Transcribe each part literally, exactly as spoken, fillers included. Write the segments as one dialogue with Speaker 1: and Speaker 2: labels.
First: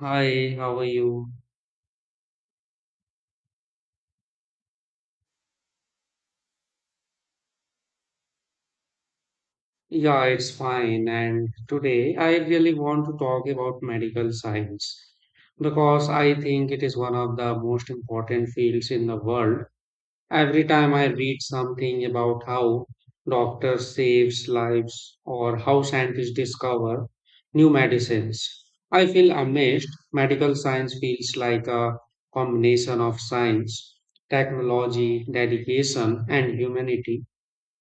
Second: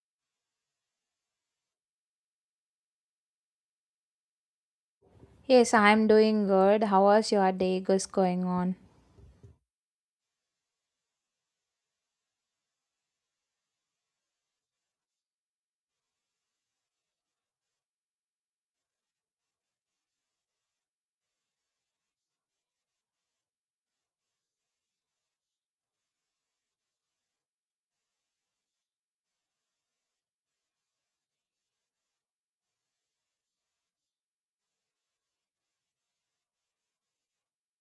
Speaker 1: Hi, how are you?
Speaker 2: Yes, I'm doing good. How was your day is going on?
Speaker 1: Yeah, it's fine. And today I really want to talk about medical science because I think it is one of the most important fields in the world. Every time I read something about how doctors saves lives or how scientists discover new medicines, I feel amazed. Medical science feels like a combination of science, technology, dedication, and humanity.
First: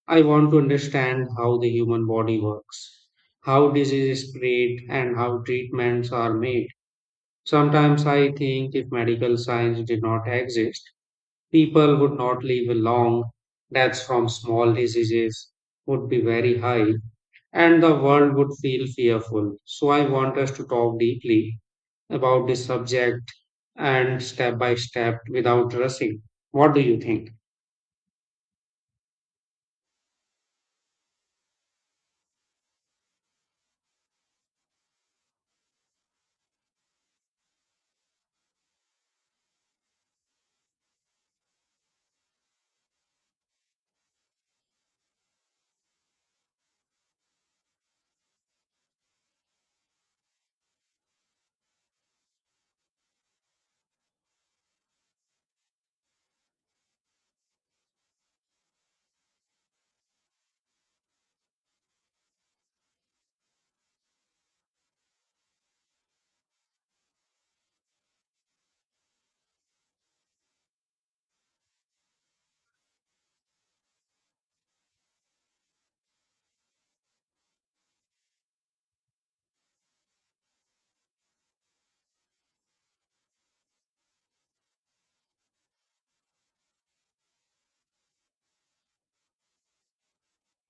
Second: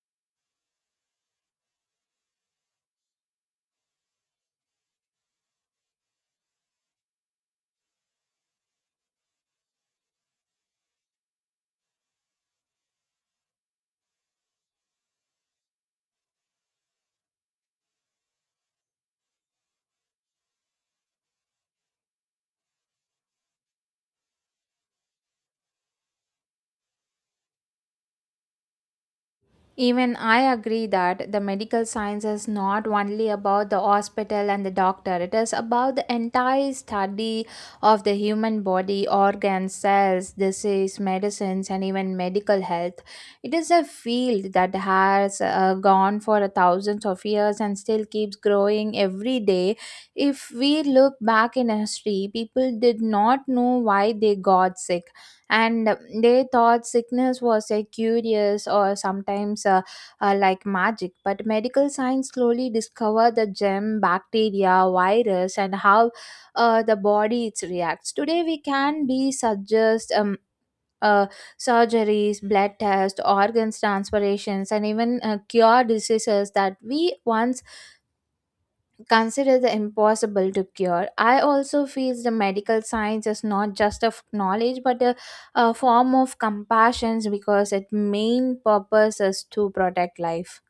Speaker 1: I want to understand how the human body works, how disease is spread, and how treatments are made. Sometimes I think if medical science did not exist, people would not live long. Deaths from small diseases would be very high, and the world would feel fearful. So I want us to talk deeply about this subject and step by step without rushing. What do you think?
Speaker 2: Even I agree that the medical science is not only about the hospital and the doctor. It is about the entire study of the human body, organs, cells, disease, medicines, and even medical health. It is a field that has uh, gone for thousands of years and still keeps growing every day. If we look back in history, people did not know why they got sick and they thought sickness was a curious or sometimes uh, uh, like magic, but medical science slowly discovered the germ bacteria virus and how uh, the body it reacts. Today we can be suggest um, uh, surgeries, blood tests, organs transpirations, and even uh, cure diseases that we once consider the impossible to cure. I also feel the medical science is not just a f- knowledge but a, a form of compassion because its main purpose is to protect life.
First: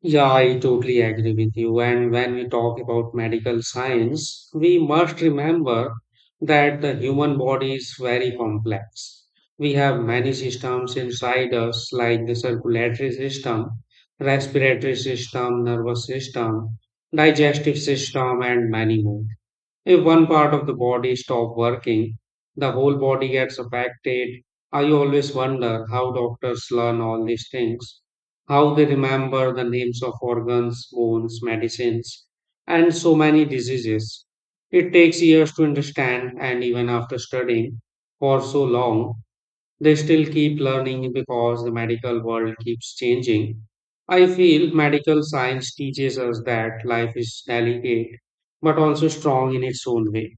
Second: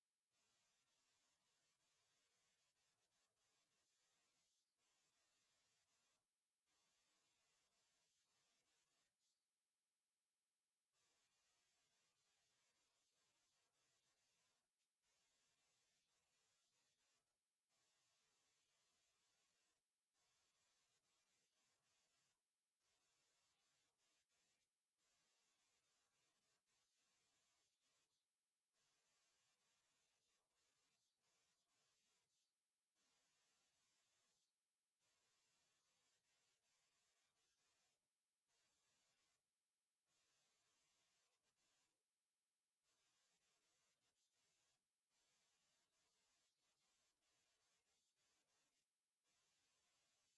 Speaker 1: Yeah, I totally agree with you. And when we talk about medical science, we must remember that the human body is very complex. We have many systems inside us, like the circulatory system, respiratory system, nervous system, digestive system, and many more. If one part of the body stops working, the whole body gets affected. I always wonder how doctors learn all these things, how they remember the names of organs, bones, medicines, and so many diseases. It takes years to understand, and even after studying for so long, they still keep learning because the medical world keeps changing. I feel medical science teaches us that life is delicate but also strong in its own way.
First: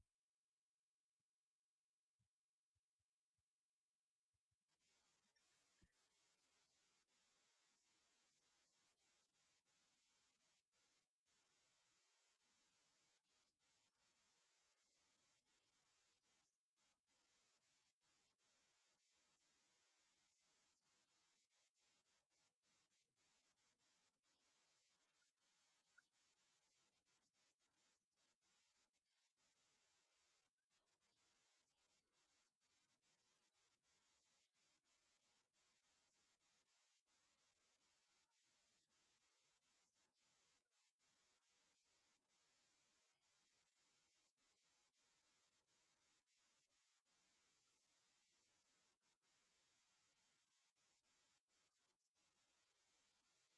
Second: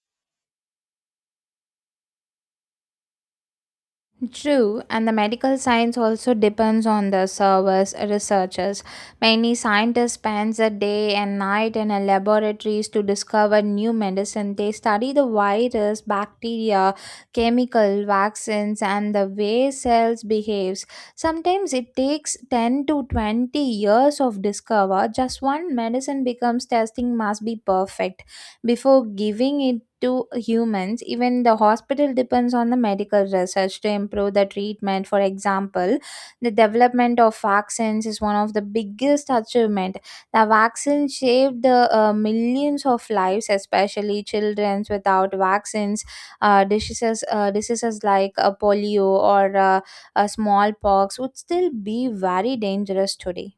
Speaker 2: True, and the medical science also depends on the service researchers. Many scientists spend a day and night in a laboratories to discover new medicine. They study the virus, bacteria, chemical, vaccines, and the way cells behaves. Sometimes it takes ten to twenty years of discover. Just one medicine becomes testing must be perfect before giving it to humans. Even the hospital depends on the medical research to improve the treatment. For example, the development of vaccines is one of the biggest achievement. The vaccine saved the uh, millions of lives, especially childrens without vaccines. Uh, diseases, uh, diseases like uh, polio or uh, uh, smallpox would still be very dangerous today.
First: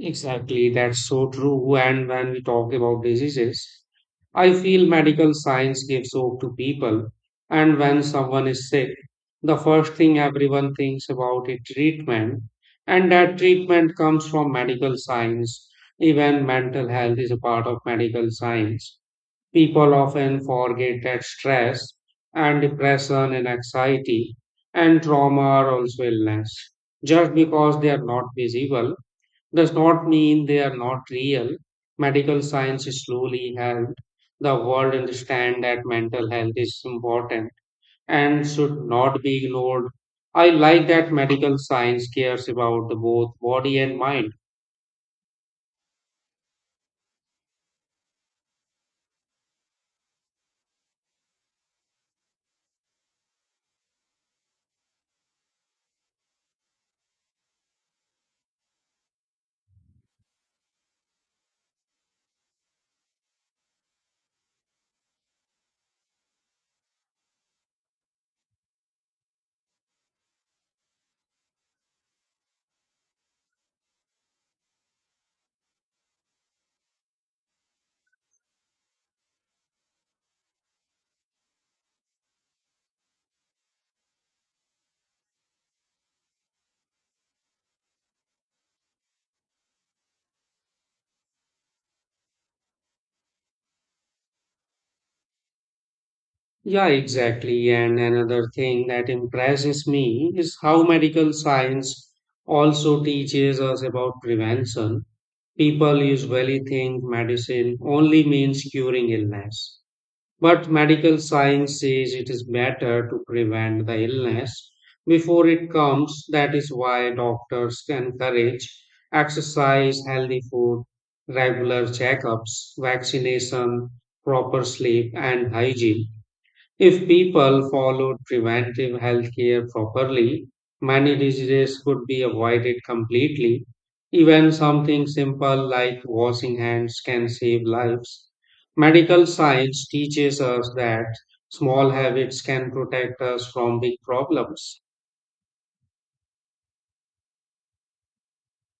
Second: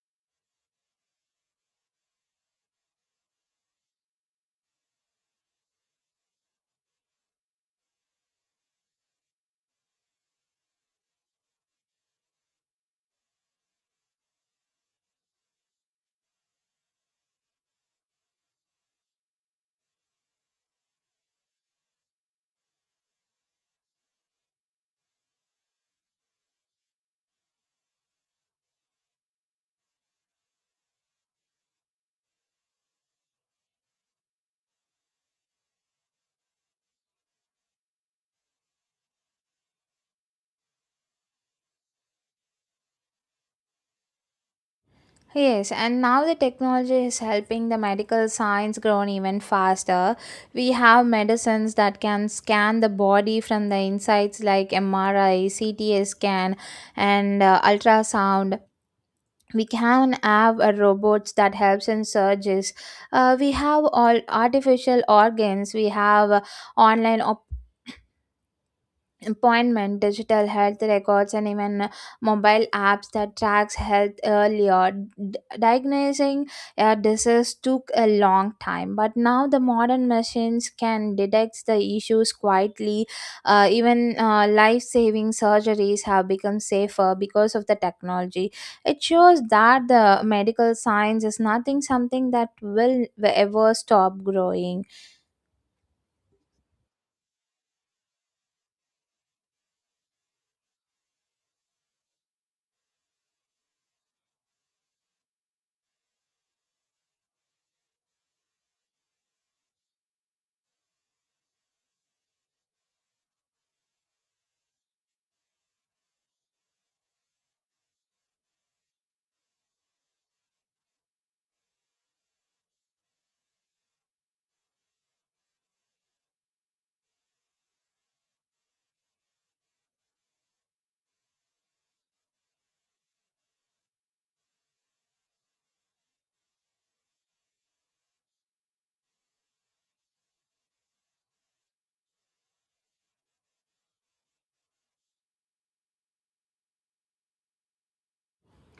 Speaker 1: Exactly, that's so true. And when we talk about diseases, I feel medical science gives hope to people. And when someone is sick, the first thing everyone thinks about is treatment. And that treatment comes from medical science. Even mental health is a part of medical science. People often forget that stress and depression and anxiety and trauma are also illness. Just because they are not visible does not mean they are not real. Medical science slowly helped the world understand that mental health is important and should not be ignored. I like that medical science cares about the both body and mind.
Speaker 2: Yes, and now the technology is helping the medical science grow even faster. We have medicines that can scan the body from the insides like M R I, C T scan, and uh, ultrasound. We can have uh, robots that helps in surgeries. Uh, we have all artificial organs. We have uh, online appointment digital health records and even uh, mobile apps that tracks health earlier. D- diagnosing a disease took a long time, but now the modern machines can detect the issues quietly. Uh, even uh, life-saving surgeries have become safer because of the technology. It shows that the medical science is nothing something that will ever stop growing.
Speaker 1: Yeah, exactly. And another thing that impresses me is how medical science also teaches us about prevention. People usually think medicine only means curing illness, but medical science says it is better to prevent the illness before it comes. That is why doctors encourage exercise, healthy food, regular checkups, vaccination, proper sleep, and hygiene. If people followed preventive healthcare properly, many diseases could be avoided completely. Even something simple like washing hands can save lives. Medical science teaches us that small habits can protect us from big problems.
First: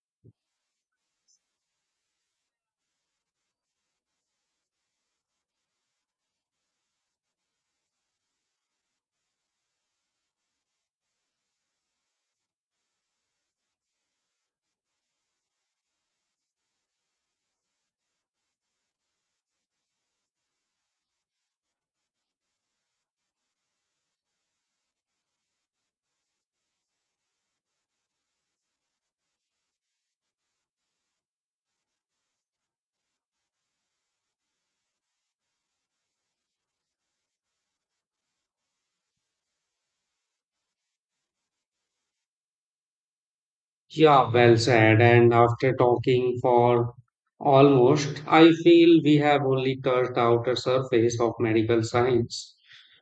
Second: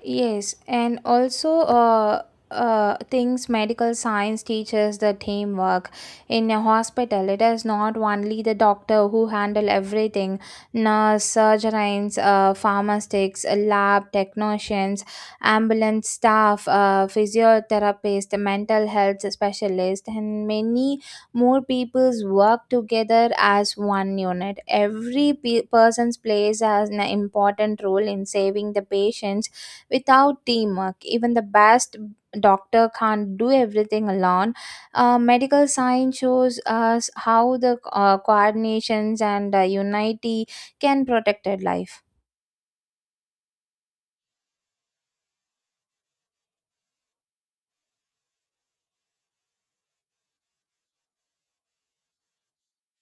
Speaker 2: Yes, and also uh, uh, things medical science teaches the teamwork. In a hospital, it is not only the doctor who handle everything, nurse, surgeons, uh, pharmacists, lab technicians, ambulance staff, uh, physiotherapist, mental health specialist, and many more peoples work together as one unit. Every pe- person's plays as an important role in saving the patients. Without teamwork, even the best doctor can't do everything alone. Uh, medical science shows us how the uh, coordinations and uh, unity can protect a life.
Speaker 1: Yeah, well said. And after talking for almost, I feel we have only touched outer surface of medical science.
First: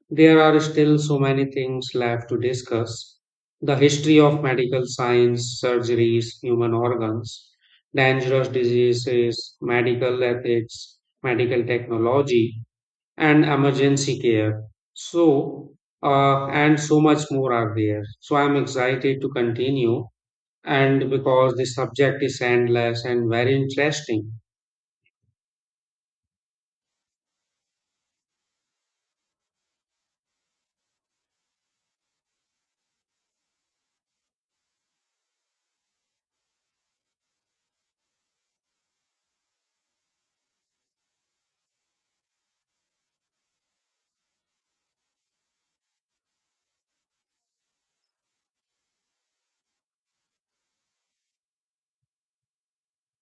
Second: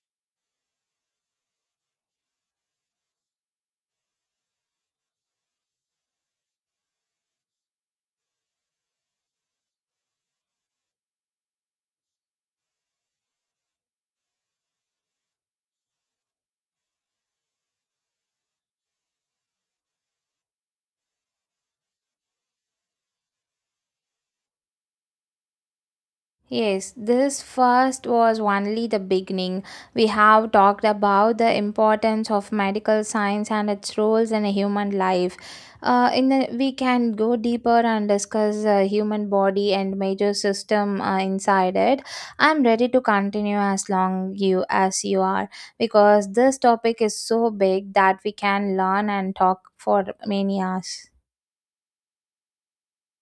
Speaker 1: There are still so many things left to discuss the history of medical science, surgeries, human organs, dangerous diseases, medical ethics, medical technology, and emergency care. So, uh, and so much more are there. So, I'm excited to continue, and because the subject is endless and very interesting.
Speaker 2: Yes, this first was only the beginning. We have talked about the importance of medical science and its roles in a human life. Uh, in the, we can go deeper and discuss the human body and major system uh, inside it. I'm ready to continue as long you as you are because this topic is so big that we can learn and talk for many hours.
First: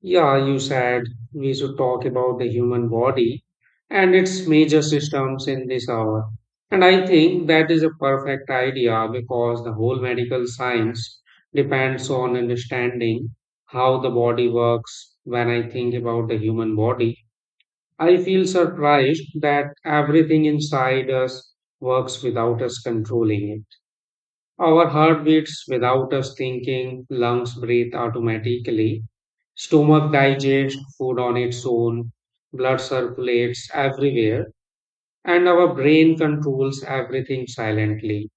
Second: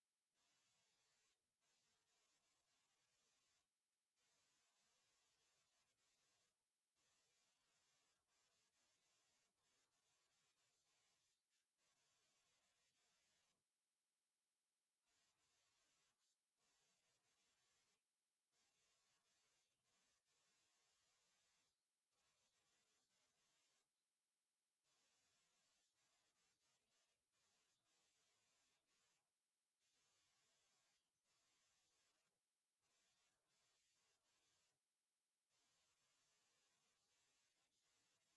Speaker 1: Yeah, you said we should talk about the human body and its major systems in this hour. And I think that is a perfect idea because the whole medical science depends on understanding how the body works. When I think about the human body, I feel surprised that everything inside us works without us controlling it. Our heart beats without us thinking, lungs breathe automatically. Stomach digests food on its own, blood circulates everywhere, and our brain controls everything silently.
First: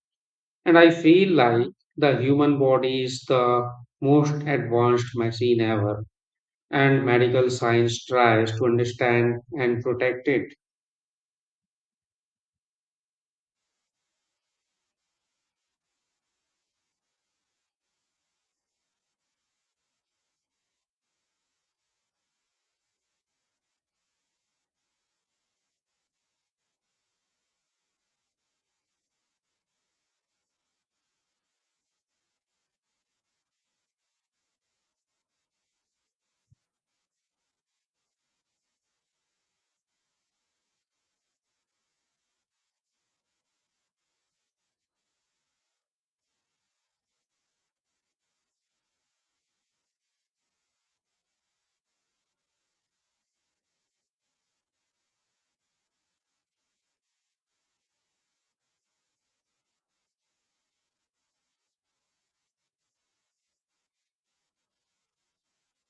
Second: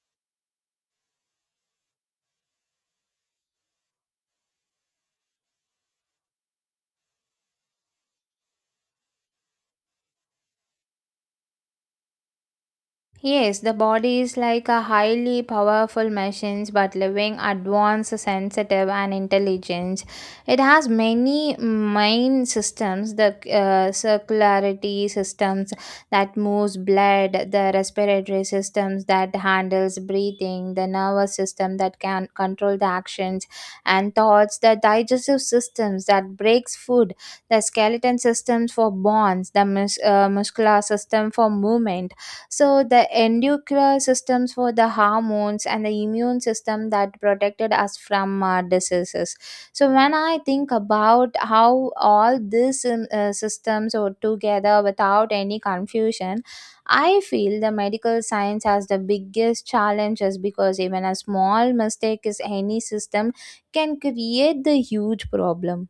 Speaker 1: And I feel like the human body is the most advanced machine ever, and medical science tries to understand and protect it.
Speaker 2: Yes, the body is like a highly powerful machine, but living advanced, sensitive, and intelligent. It has many main systems: the uh, circularity systems that moves blood, the respiratory systems that handles breathing, the nervous system that can control the actions and thoughts, the digestive systems that breaks food, the skeleton systems for bones, the mus- uh, muscular system for movement, so the endocrine systems for the hormones, and the immune system that protected us from uh, diseases. So when I think about how all these um, uh, systems are together without any confusion, I feel the medical science has the biggest challenges because even a small mistake is any system can create the huge problem.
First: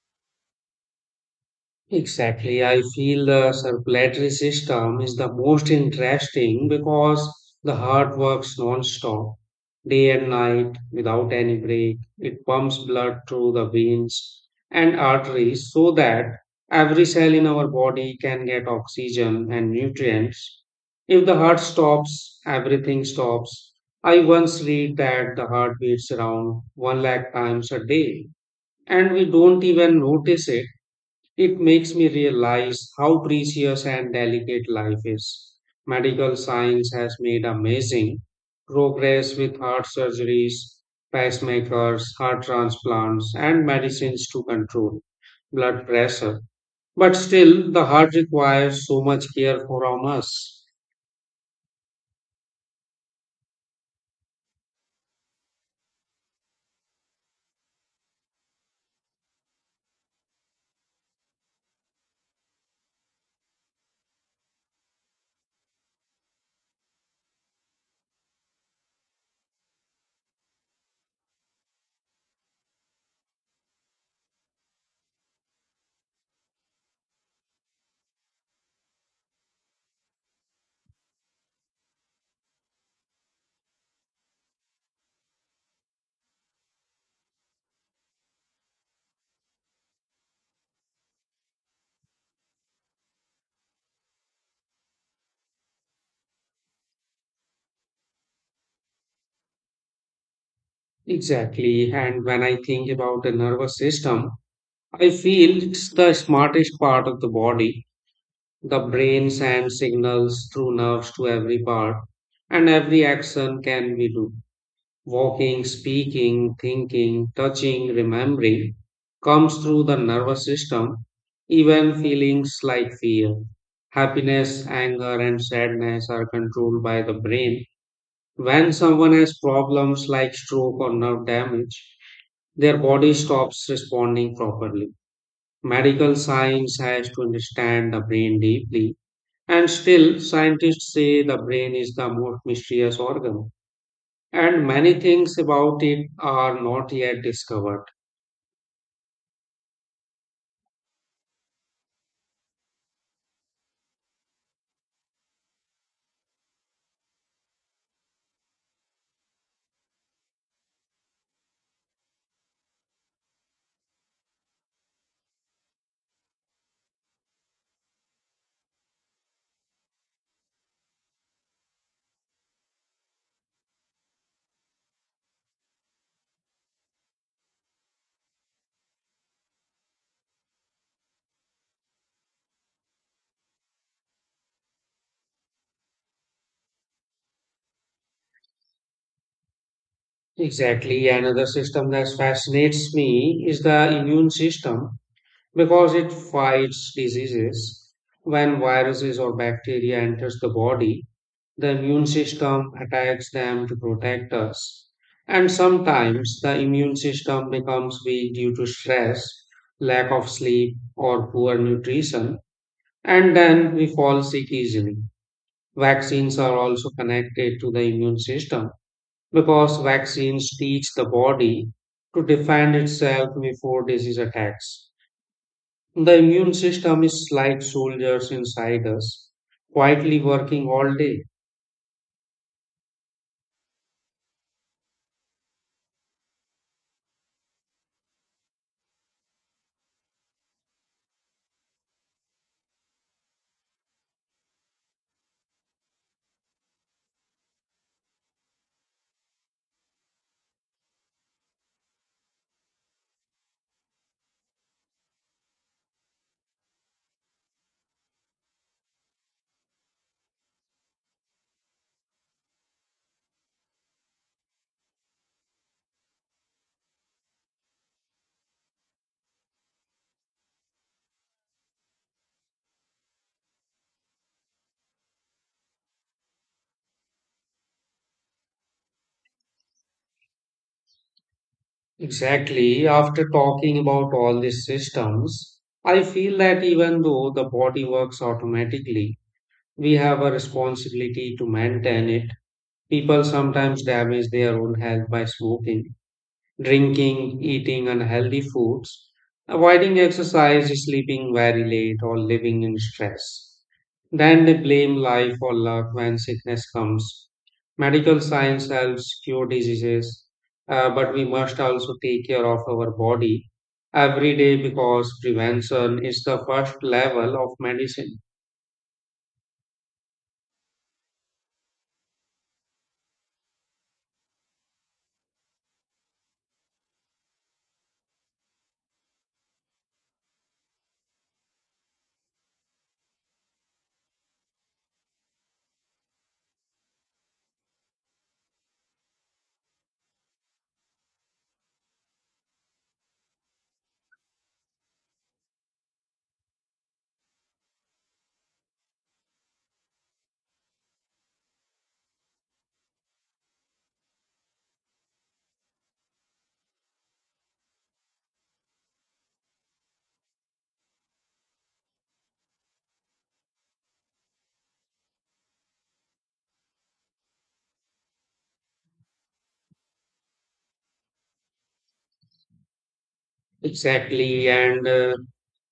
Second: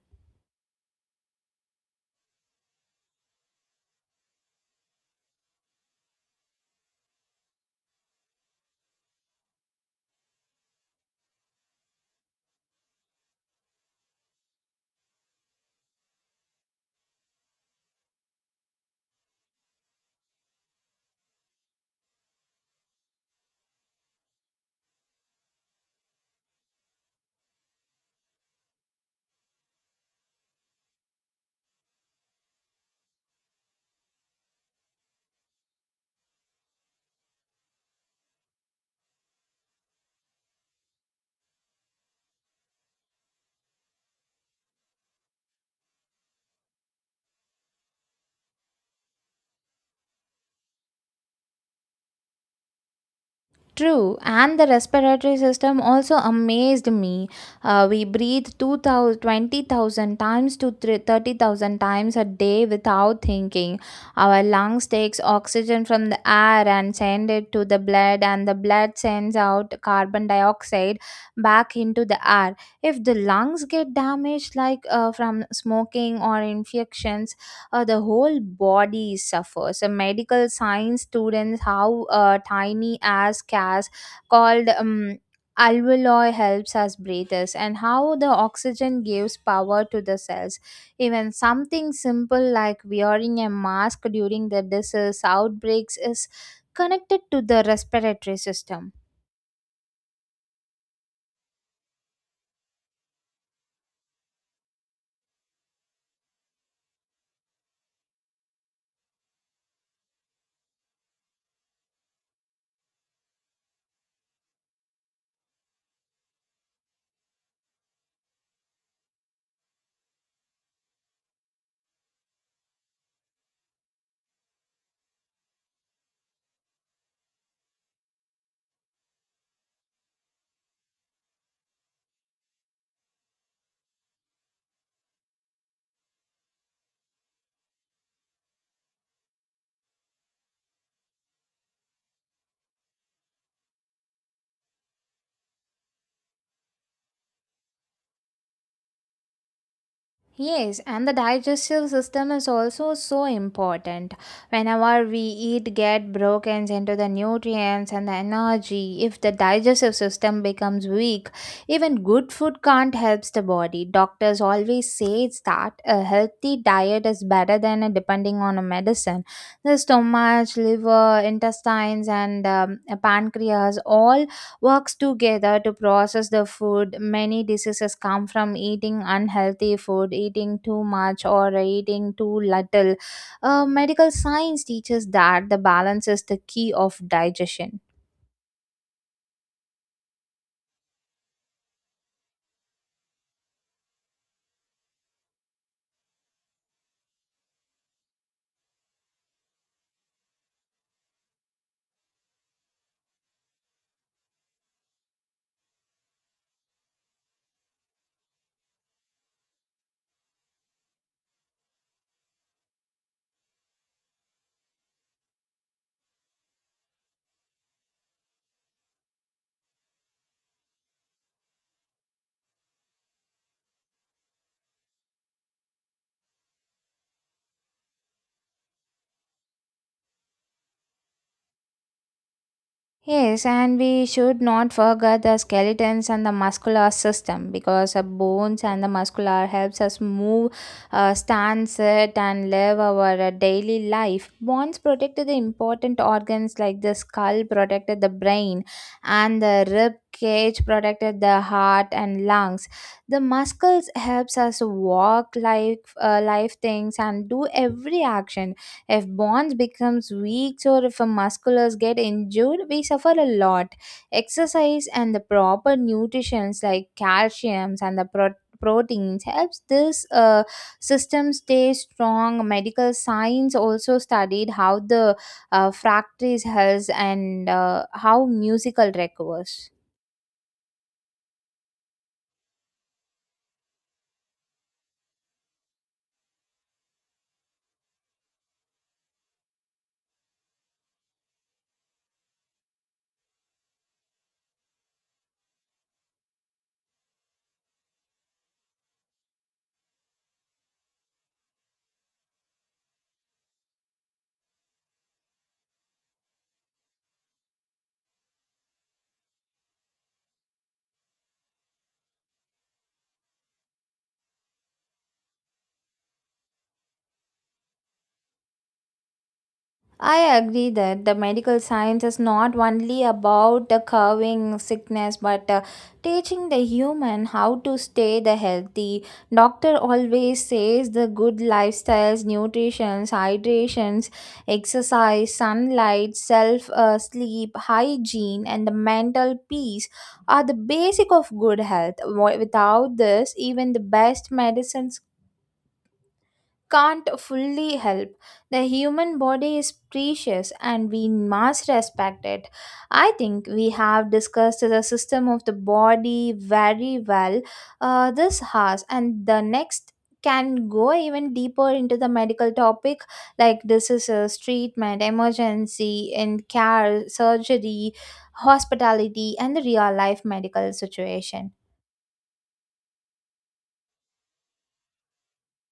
Speaker 1: Exactly. I feel the circulatory system is the most interesting because the heart works non-stop, day and night, without any break. It pumps blood through the veins and arteries so that every cell in our body can get oxygen and nutrients. If the heart stops, everything stops. I once read that the heart beats around one lakh times a day, and we don't even notice it. It makes me realize how precious and delicate life is. Medical science has made amazing progress with heart surgeries, pacemakers, heart transplants, and medicines to control blood pressure. But still, the heart requires so much care from us.
Speaker 2: True, and the respiratory system also amazed me. Uh, we breathe two thousand, twenty thousand times to thir- thirty thousand times a day without thinking. Our lungs takes oxygen from the air and send it to the blood, and the blood sends out carbon dioxide back into the air. If the lungs get damaged like uh, from smoking or infections, uh, the whole body suffers. So medical science students how uh, tiny as cas called um, alveoli helps us breathers and how the oxygen gives power to the cells. Even something simple like wearing a mask during the disease outbreaks is connected to the respiratory system.
Speaker 1: Exactly. And when I think about the nervous system, I feel it's the smartest part of the body. The brain sends signals through nerves to every part, and every action can we do. Walking, speaking, thinking, touching, remembering comes through the nervous system. Even feelings like fear, happiness, anger, and sadness are controlled by the brain. When someone has problems like stroke or nerve damage, their body stops responding properly. Medical science has to understand the brain deeply, and still, scientists say the brain is the most mysterious organ, and many things about it are not yet discovered.
Speaker 2: Yes, and the digestive system is also so important. Whenever we eat, get broken into the nutrients and the energy. If the digestive system becomes weak, even good food can't help the body. Doctors always say that a healthy diet is better than a depending on a medicine. The stomach, liver, intestines, and um, pancreas all works together to process the food. Many diseases come from eating unhealthy food, eating too much, or eating too little. Uh, medical science teaches that the balance is the key of digestion.
Speaker 1: Exactly, another system that fascinates me is the immune system because it fights diseases. When viruses or bacteria enters the body, the immune system attacks them to protect us. And sometimes the immune system becomes weak due to stress, lack of sleep, or poor nutrition. And then we fall sick easily. Vaccines are also connected to the immune system because vaccines teach the body to defend itself before disease attacks. The immune system is like soldiers inside us, quietly working all day.
Speaker 2: Yes, and we should not forget the skeletons and the muscular system because the bones and the muscular helps us move, uh, stand, sit, and live our uh, daily life. Bones protected the important organs like the skull protected the brain, and the rib cage protected the heart and lungs. The muscles helps us walk, like uh, life things, and do every action. If bonds becomes weak or if our musculars get injured, we suffer a lot. Exercise and the proper nutritions like calciums and the pro- proteins helps this uh, system stay strong. Medical science also studied how the uh, fractures health and uh, how musical recovers.
Speaker 1: Exactly, after talking about all these systems, I feel that even though the body works automatically, we have a responsibility to maintain it. People sometimes damage their own health by smoking, drinking, eating unhealthy foods, avoiding exercise, sleeping very late, or living in stress. Then they blame life or luck when sickness comes. Medical science helps cure diseases, uh, but we must also take care of our body every day because prevention is the first level of medicine.
Speaker 2: I agree that the medical science is not only about the curing sickness but uh, teaching the human how to stay the healthy. Doctor always says the good lifestyles, nutritions, hydrations, exercise, sunlight, self uh, sleep, hygiene, and the mental peace are the basic of good health. Wi- Without this, even the best medicines can't fully help. The human body is precious, and we must respect it. I think we have discussed the system of the body very well uh, this has, and the next can go even deeper into the medical topic like diseases, treatment, emergency, and care, surgery, hospitality, and the real life medical situation.
Speaker 1: Exactly. And uh,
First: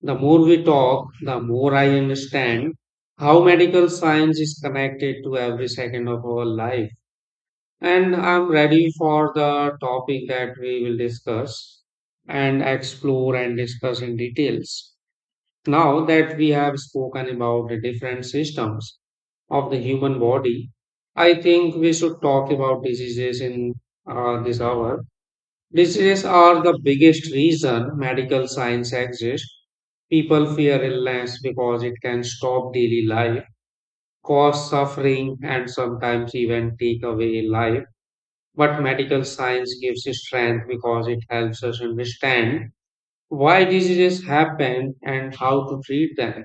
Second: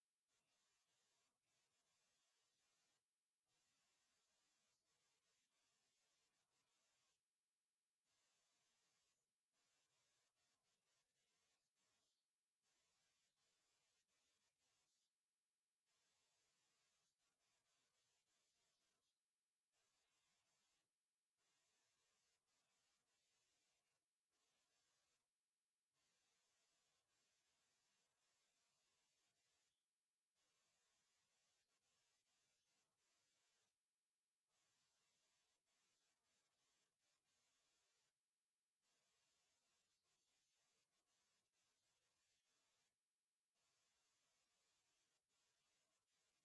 Speaker 1: the more we talk, the more I understand how medical science is connected to every second of our life. And I'm ready for the topic that we will discuss and explore and discuss in details. Now that we have spoken about the different systems of the human body, I think we should talk about diseases in uh, this hour. Diseases are the biggest reason medical science exists. People fear illness because it can stop daily life, cause suffering, and sometimes even take away life. But medical science gives us strength because it helps us understand why diseases happen and how to treat them.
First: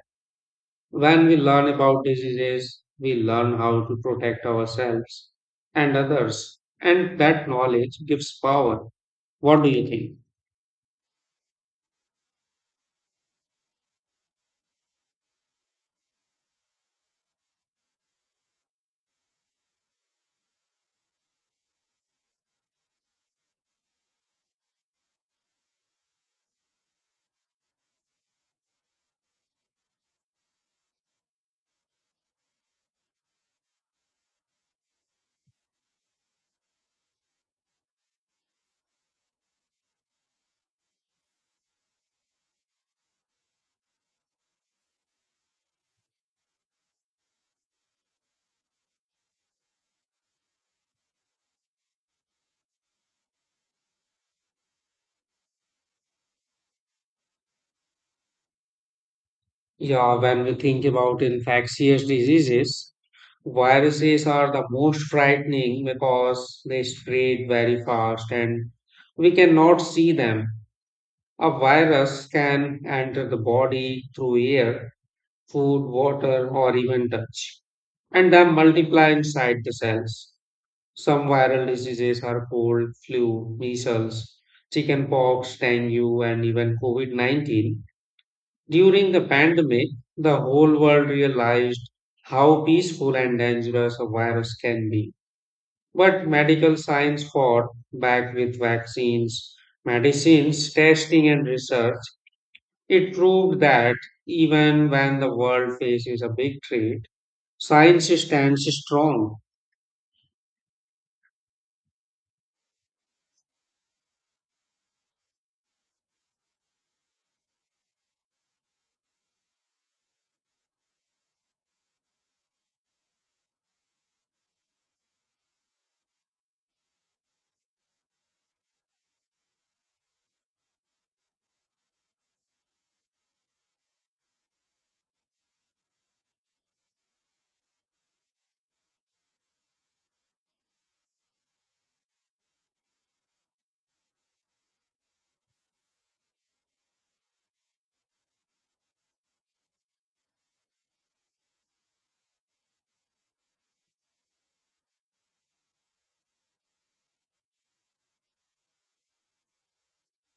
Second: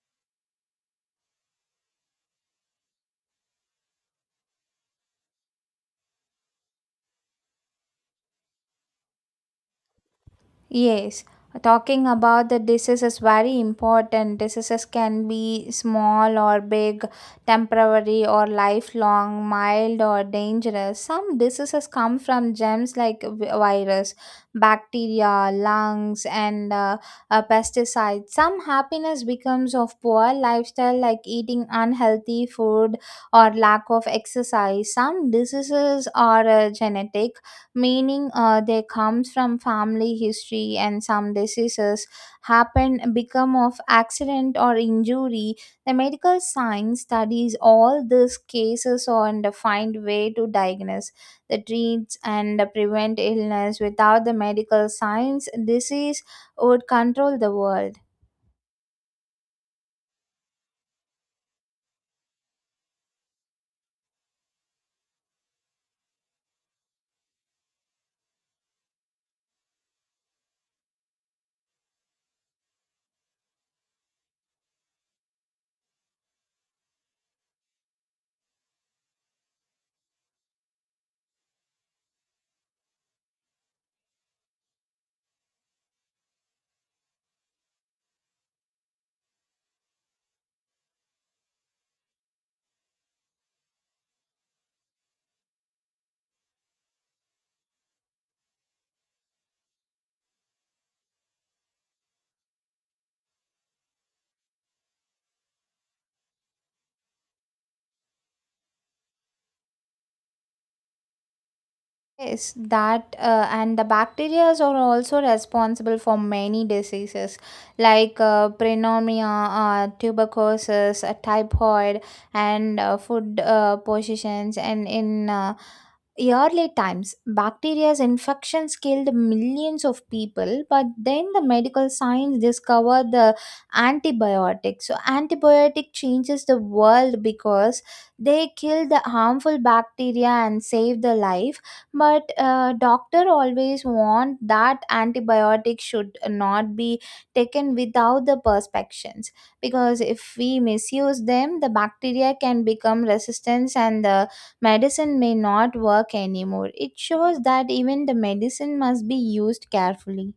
Speaker 1: When we learn about diseases, we learn how to protect ourselves and others, and that knowledge gives power. What do you think?
Speaker 2: Yes, talking about the disease is very important. Diseases can be small or big, temporary or lifelong, mild or dangerous. Some diseases come from germs like vi- virus, bacteria, lungs, and uh, uh, pesticides. Some happiness becomes of poor lifestyle like eating unhealthy food or lack of exercise. Some diseases are uh, genetic, meaning uh, they comes from family history, and some diseases happen become of accident or injury. The medical science studies all these cases and find way to diagnose the treats and prevent illness. Without the medical science, disease would control the world.
Speaker 1: Yeah, when we think about infectious diseases, viruses are the most frightening because they spread very fast and we cannot see them. A virus can enter the body through air, food, water, or even touch, and then multiply inside the cells. Some viral diseases are cold, flu, measles, chickenpox, dengue, and even COVID nineteen. During the pandemic, the whole world realized how peaceful and dangerous a virus can be. But medical science fought back with vaccines, medicines, testing, and research. It proved that even when the world faces a big threat, science stands strong.
Speaker 2: Yes, that uh, and the bacteria are also responsible for many diseases like uh, pneumonia, uh, tuberculosis, uh, typhoid, and uh, food uh, poisons. And in uh, early times, bacteria's infections killed millions of people. But then the medical science discovered the antibiotics. So antibiotic changes the world because they kill the harmful bacteria and save the life, but uh, doctor always warned that antibiotic should not be taken without the perspections because if we misuse them, the bacteria can become resistant and the medicine may not work anymore. It shows that even the medicine must be used carefully.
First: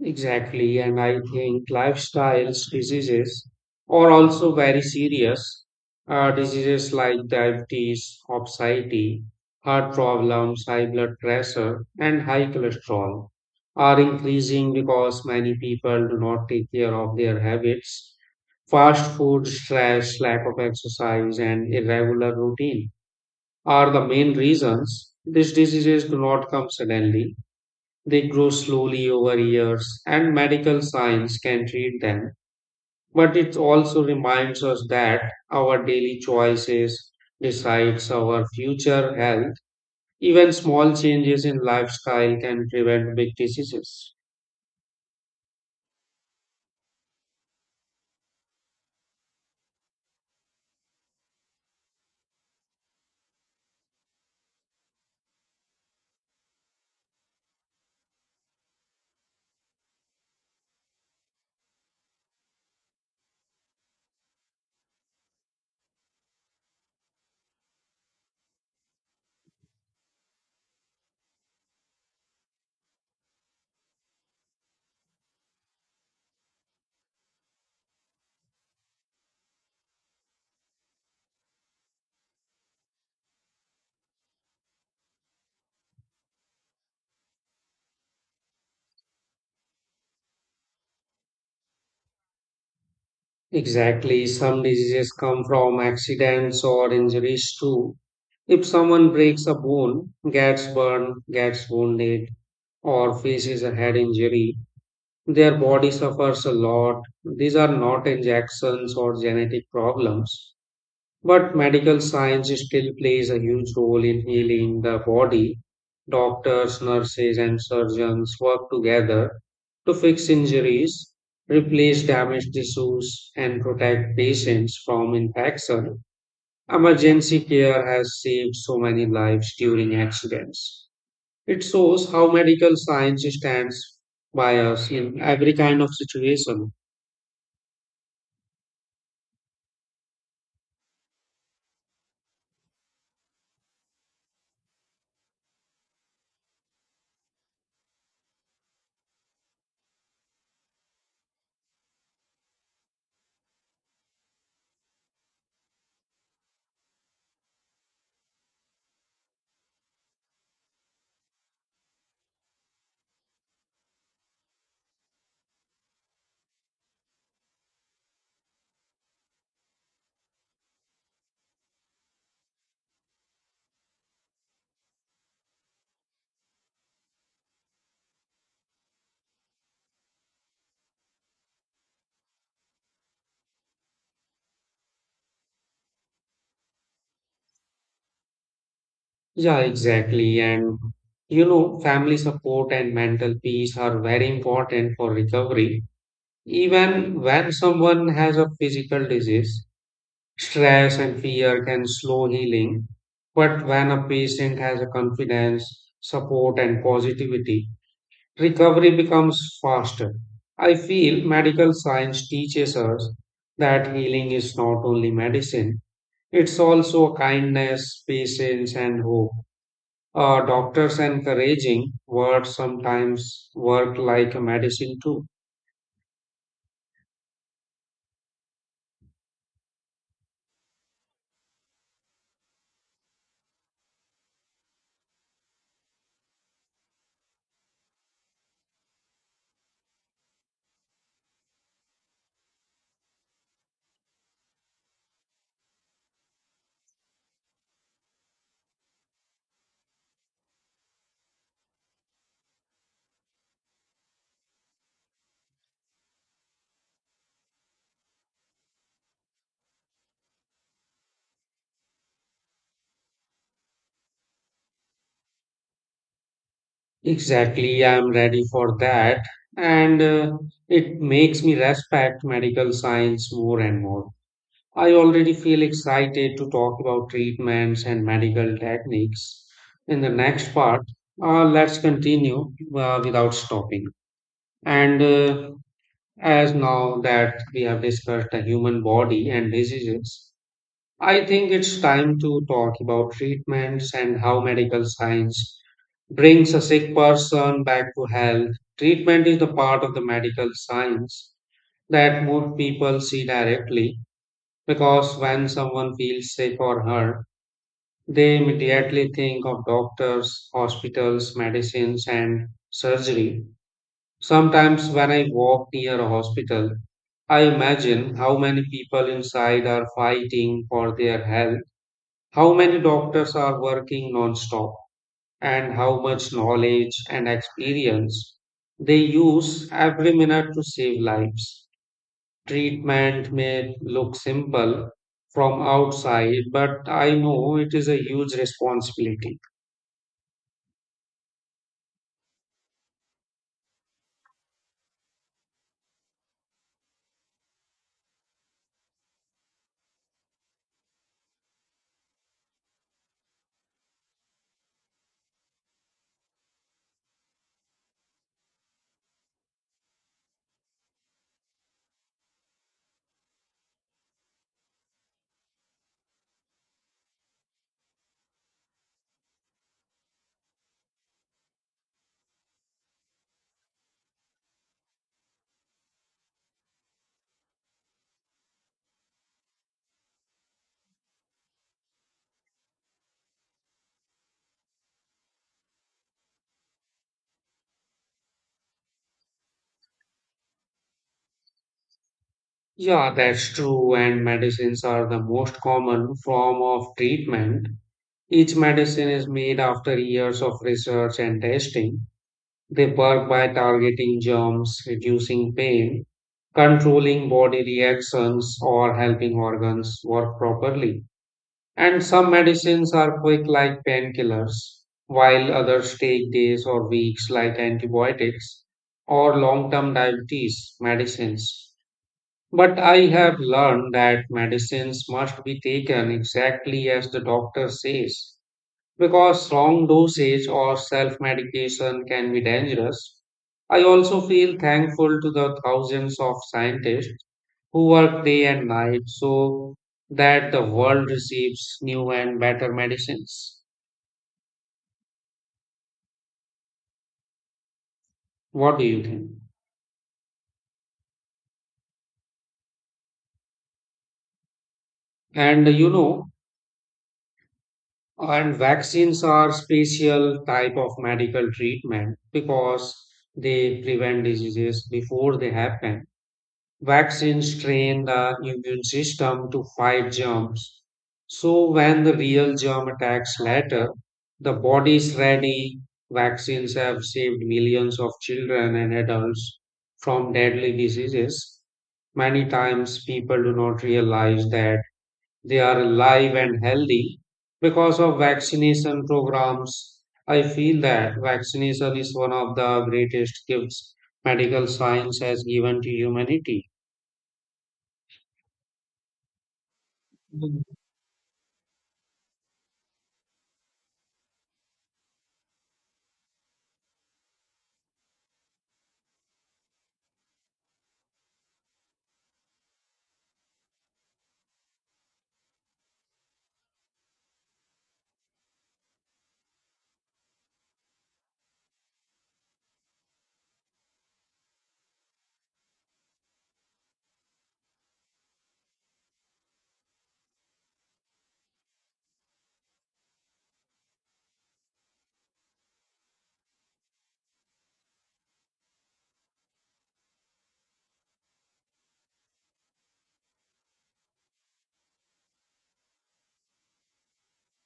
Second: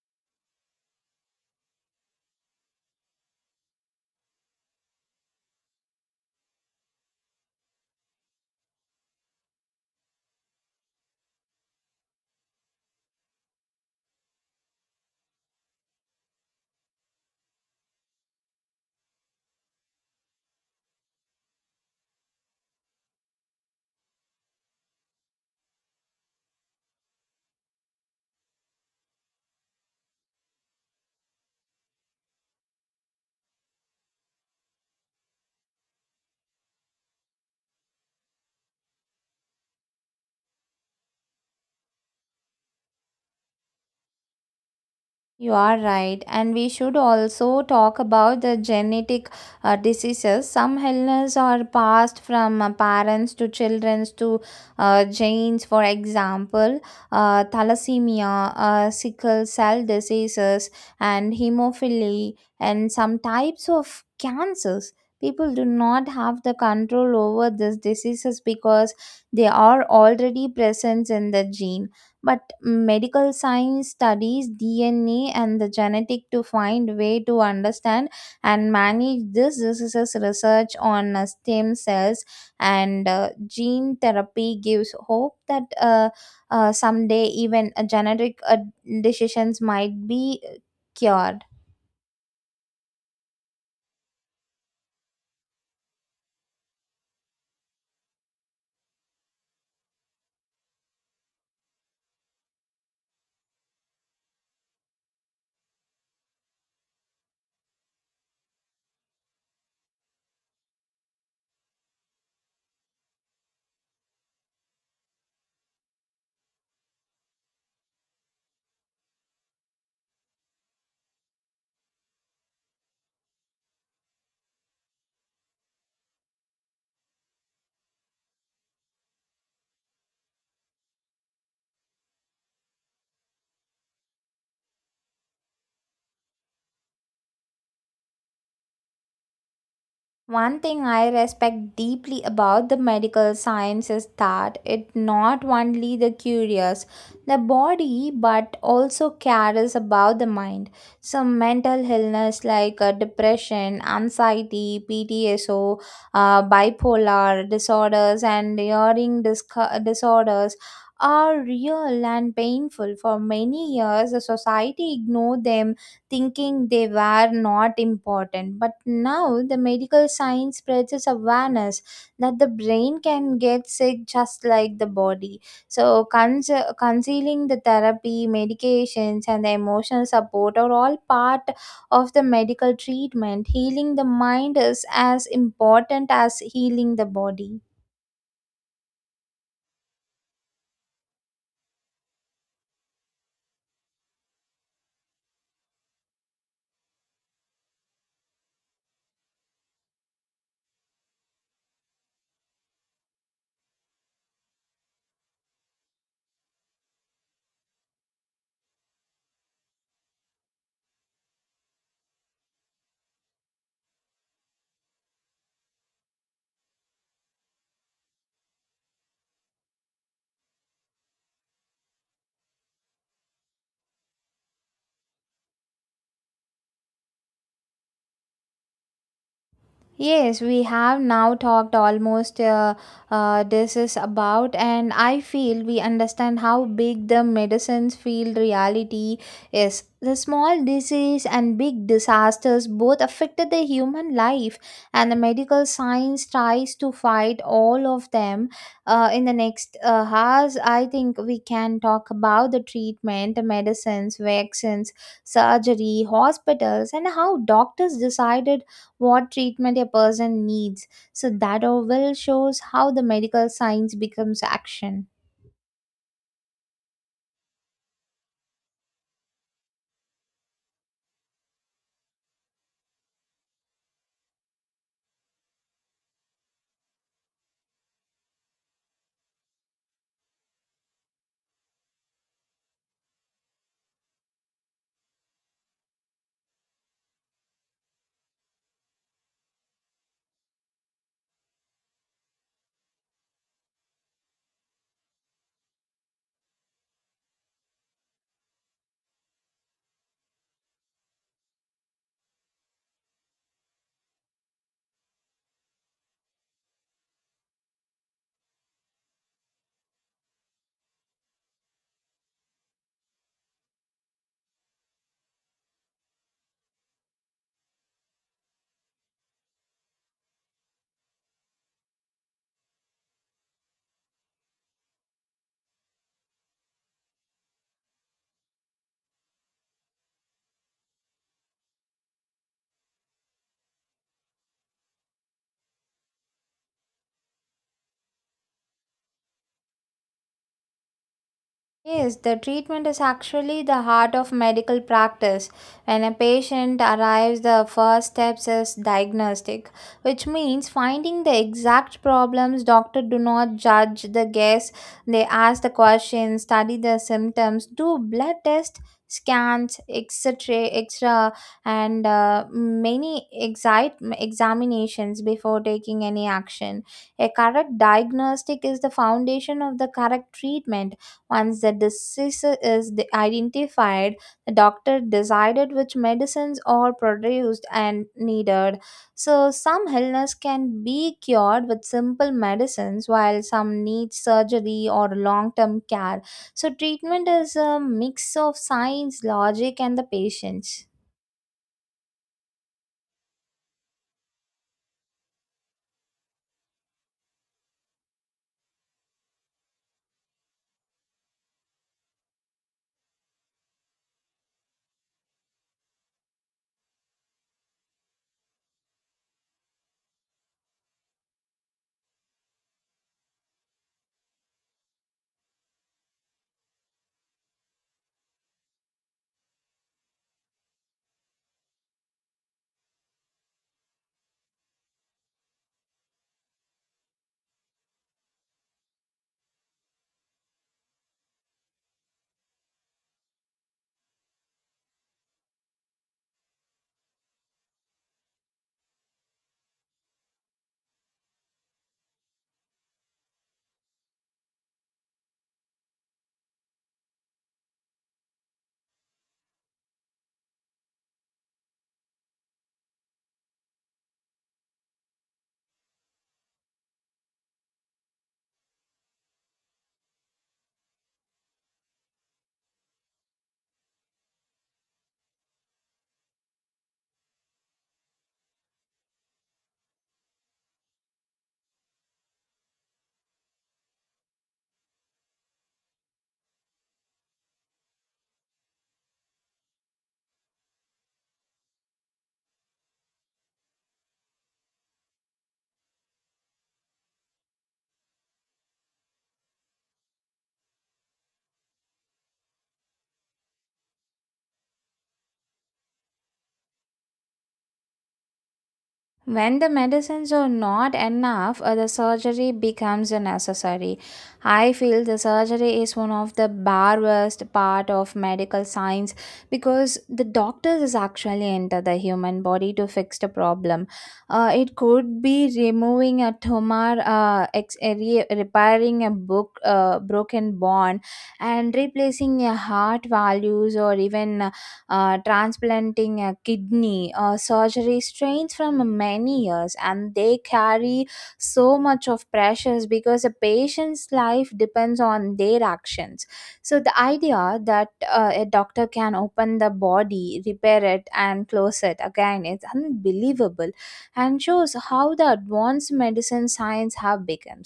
Speaker 1: Exactly, and I think lifestyles diseases are also very serious. Uh, diseases like diabetes, obesity, heart problems, high blood pressure, and high cholesterol are increasing because many people do not take care of their habits. Fast food, stress, lack of exercise, and irregular routine are the main reasons these diseases do not come suddenly. They grow slowly over years, and medical science can treat them. But it also reminds us that our daily choices decides our future health. Even small changes in lifestyle can prevent big diseases.
Speaker 2: You are right, and we should also talk about the genetic uh, diseases. Some illnesses are passed from uh, parents to children to uh, genes. For example, uh, thalassemia, uh, sickle cell diseases, and hemophilia, and some types of cancers. People do not have the control over these diseases because they are already present in the gene, but medical science studies D N A and the genetic to find way to understand and manage this this is a research on uh, stem cells, and uh, gene therapy gives hope that uh, uh, someday even uh, genetic uh, decisions might be uh, cured.
Speaker 1: Exactly, some diseases come from accidents or injuries too. If someone breaks a bone, gets burned, gets wounded, or faces a head injury, their body suffers a lot. These are not injections or genetic problems, but medical science still plays a huge role in healing the body. Doctors, nurses, and surgeons work together to fix injuries, replace damaged tissues, and protect patients from infection. Emergency care has saved so many lives during accidents. It shows how medical science stands by us in every kind of situation.
Speaker 2: One thing I respect deeply about the medical science is that it not only the curious the body but also cares about the mind. Some mental illness like uh, depression, anxiety, P T S O, uh, bipolar disorders, and hearing disco- disorders are real and painful. For many years, the society ignored them, thinking they were not important. But now the medical science spreads its awareness that the brain can get sick just like the body. So, cons- concealing the therapy, medications, and the emotional support are all part of the medical treatment. Healing the mind is as important as healing the body.
Speaker 1: Yeah, exactly. And you know, family support and mental peace are very important for recovery. Even when someone has a physical disease, stress and fear can slow healing. But when a patient has a confidence, support, and positivity, recovery becomes faster. I feel medical science teaches us that healing is not only medicine, it's also kindness, patience, and hope. Uh, doctors' encouraging words sometimes work like a medicine too.
Speaker 2: Yes, we have now talked almost uh, uh, this is about, and I feel we understand how big the medicines field reality is. The small disease and big disasters both affected the human life, and the medical science tries to fight all of them. Uh, in the next uh, hours, I think we can talk about the treatment, the medicines, vaccines, surgery, hospitals, and how doctors decided what treatment a person needs. So that all will shows how the medical science becomes action.
Speaker 1: Exactly, I am ready for that, and uh, it makes me respect medical science more and more. I already feel excited to talk about treatments and medical techniques. In the next part, uh, let's continue uh, without stopping. And uh, as now that we have discussed the human body and diseases, I think it's time to talk about treatments and how medical science brings a sick person back to health. Treatment is the part of the medical science that most people see directly because when someone feels safe or hurt, they immediately think of doctors, hospitals, medicines, and surgery. Sometimes, when I walk near a hospital, I imagine how many people inside are fighting for their health, how many doctors are working non-stop, and how much knowledge and experience they use every minute to save lives. Treatment may look simple from outside, but I know it is a huge responsibility.
Speaker 2: Yes, the treatment is actually the heart of medical practice. When a patient arrives, the first steps is diagnostic, which means finding the exact problems. Doctor do not judge the guess. They ask the questions, study the symptoms, do blood test, scans, et cetera, extra, and uh, many excite examinations before taking any action. A correct diagnostic is the foundation of the correct treatment. Once the disease is de- identified, the doctor decided which medicines are produced and needed. So, some illness can be cured with simple medicines, while some need surgery or long term care. So, treatment is a mix of science, logic, and the patience.
Speaker 1: Yeah, that's true, and medicines are the most common form of treatment. Each medicine is made after years of research and testing. They work by targeting germs, reducing pain, controlling body reactions, or helping organs work properly. And some medicines are quick, like painkillers, while others take days or weeks, like antibiotics or long term diabetes medicines. But I have learned that medicines must be taken exactly as the doctor says, because wrong dosage or self medication can be dangerous. I also feel thankful to the thousands of scientists who work day and night so that the world receives new and better medicines. What do you think? And you know, and vaccines are special type of medical treatment because they prevent diseases before they happen. Vaccines train the immune system to fight germs. So, when the real germ attacks later, the body is ready. Vaccines have saved millions of children and adults from deadly diseases. Many times, people do not realize that they are alive and healthy because of vaccination programs. I feel that vaccination is one of the greatest gifts medical science has given to humanity.
Speaker 2: When the medicines are
Speaker 1: Mm.
Speaker 2: not enough, uh, the surgery becomes a necessary. I feel the surgery is one of the barbarest part of medical science because the doctors is actually enter the human body to fix the problem. Uh, it could be removing a tumor, uh, ex- uh, re- repairing a book, uh, broken bone, and replacing a heart values, or even uh, transplanting a kidney or surgery strains from many years, and they carry so much of pressures because a patient's life depends on their actions. So the idea that uh, a doctor can open the body repair it and close it again is unbelievable and shows how the advanced medicine science have become.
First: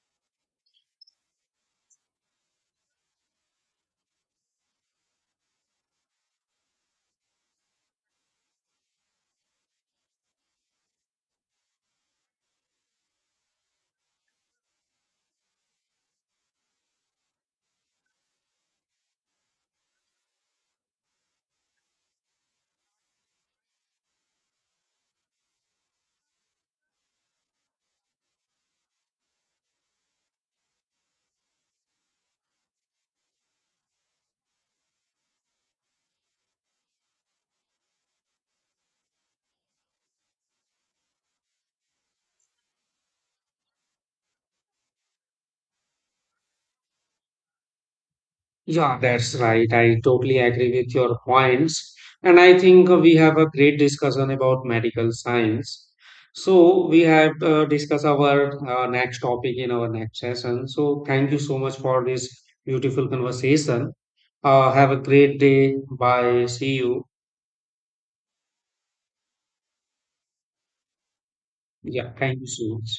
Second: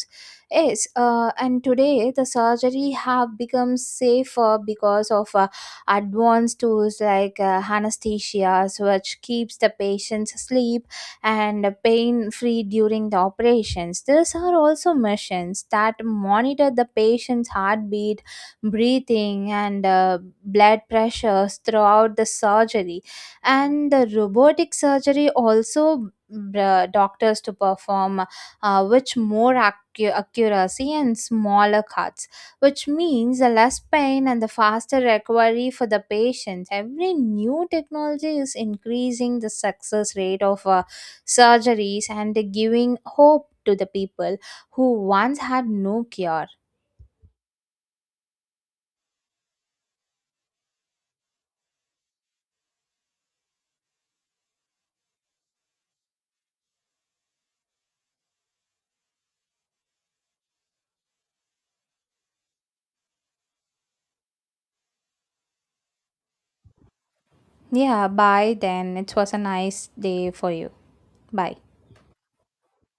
Speaker 2: Yes, uh, and today the surgery have become safer because of uh, advanced tools like uh, anesthesia, which keeps the patient's asleep and pain free during the operations. These are also machines that monitor the patient's heartbeat, breathing, and uh, blood pressures throughout the surgery. And the robotic surgery also uh, doctors to perform uh, which more accu- accuracy and smaller cuts, which means the less pain and the faster recovery for the patient. Every new technology is increasing the success rate of uh, surgeries and giving hope to the people who once had no cure.
Speaker 1: Yeah, that's right. I totally agree with your points. And I think uh, we have a great discussion about medical science. So we have uh, discussed our uh, next topic in our next session. So thank you so much for this beautiful conversation. Uh, have a great day. Bye. See you.
Speaker 2: Yeah, bye then. It was a nice day for you. Bye.
Speaker 1: Yeah, thank you so much.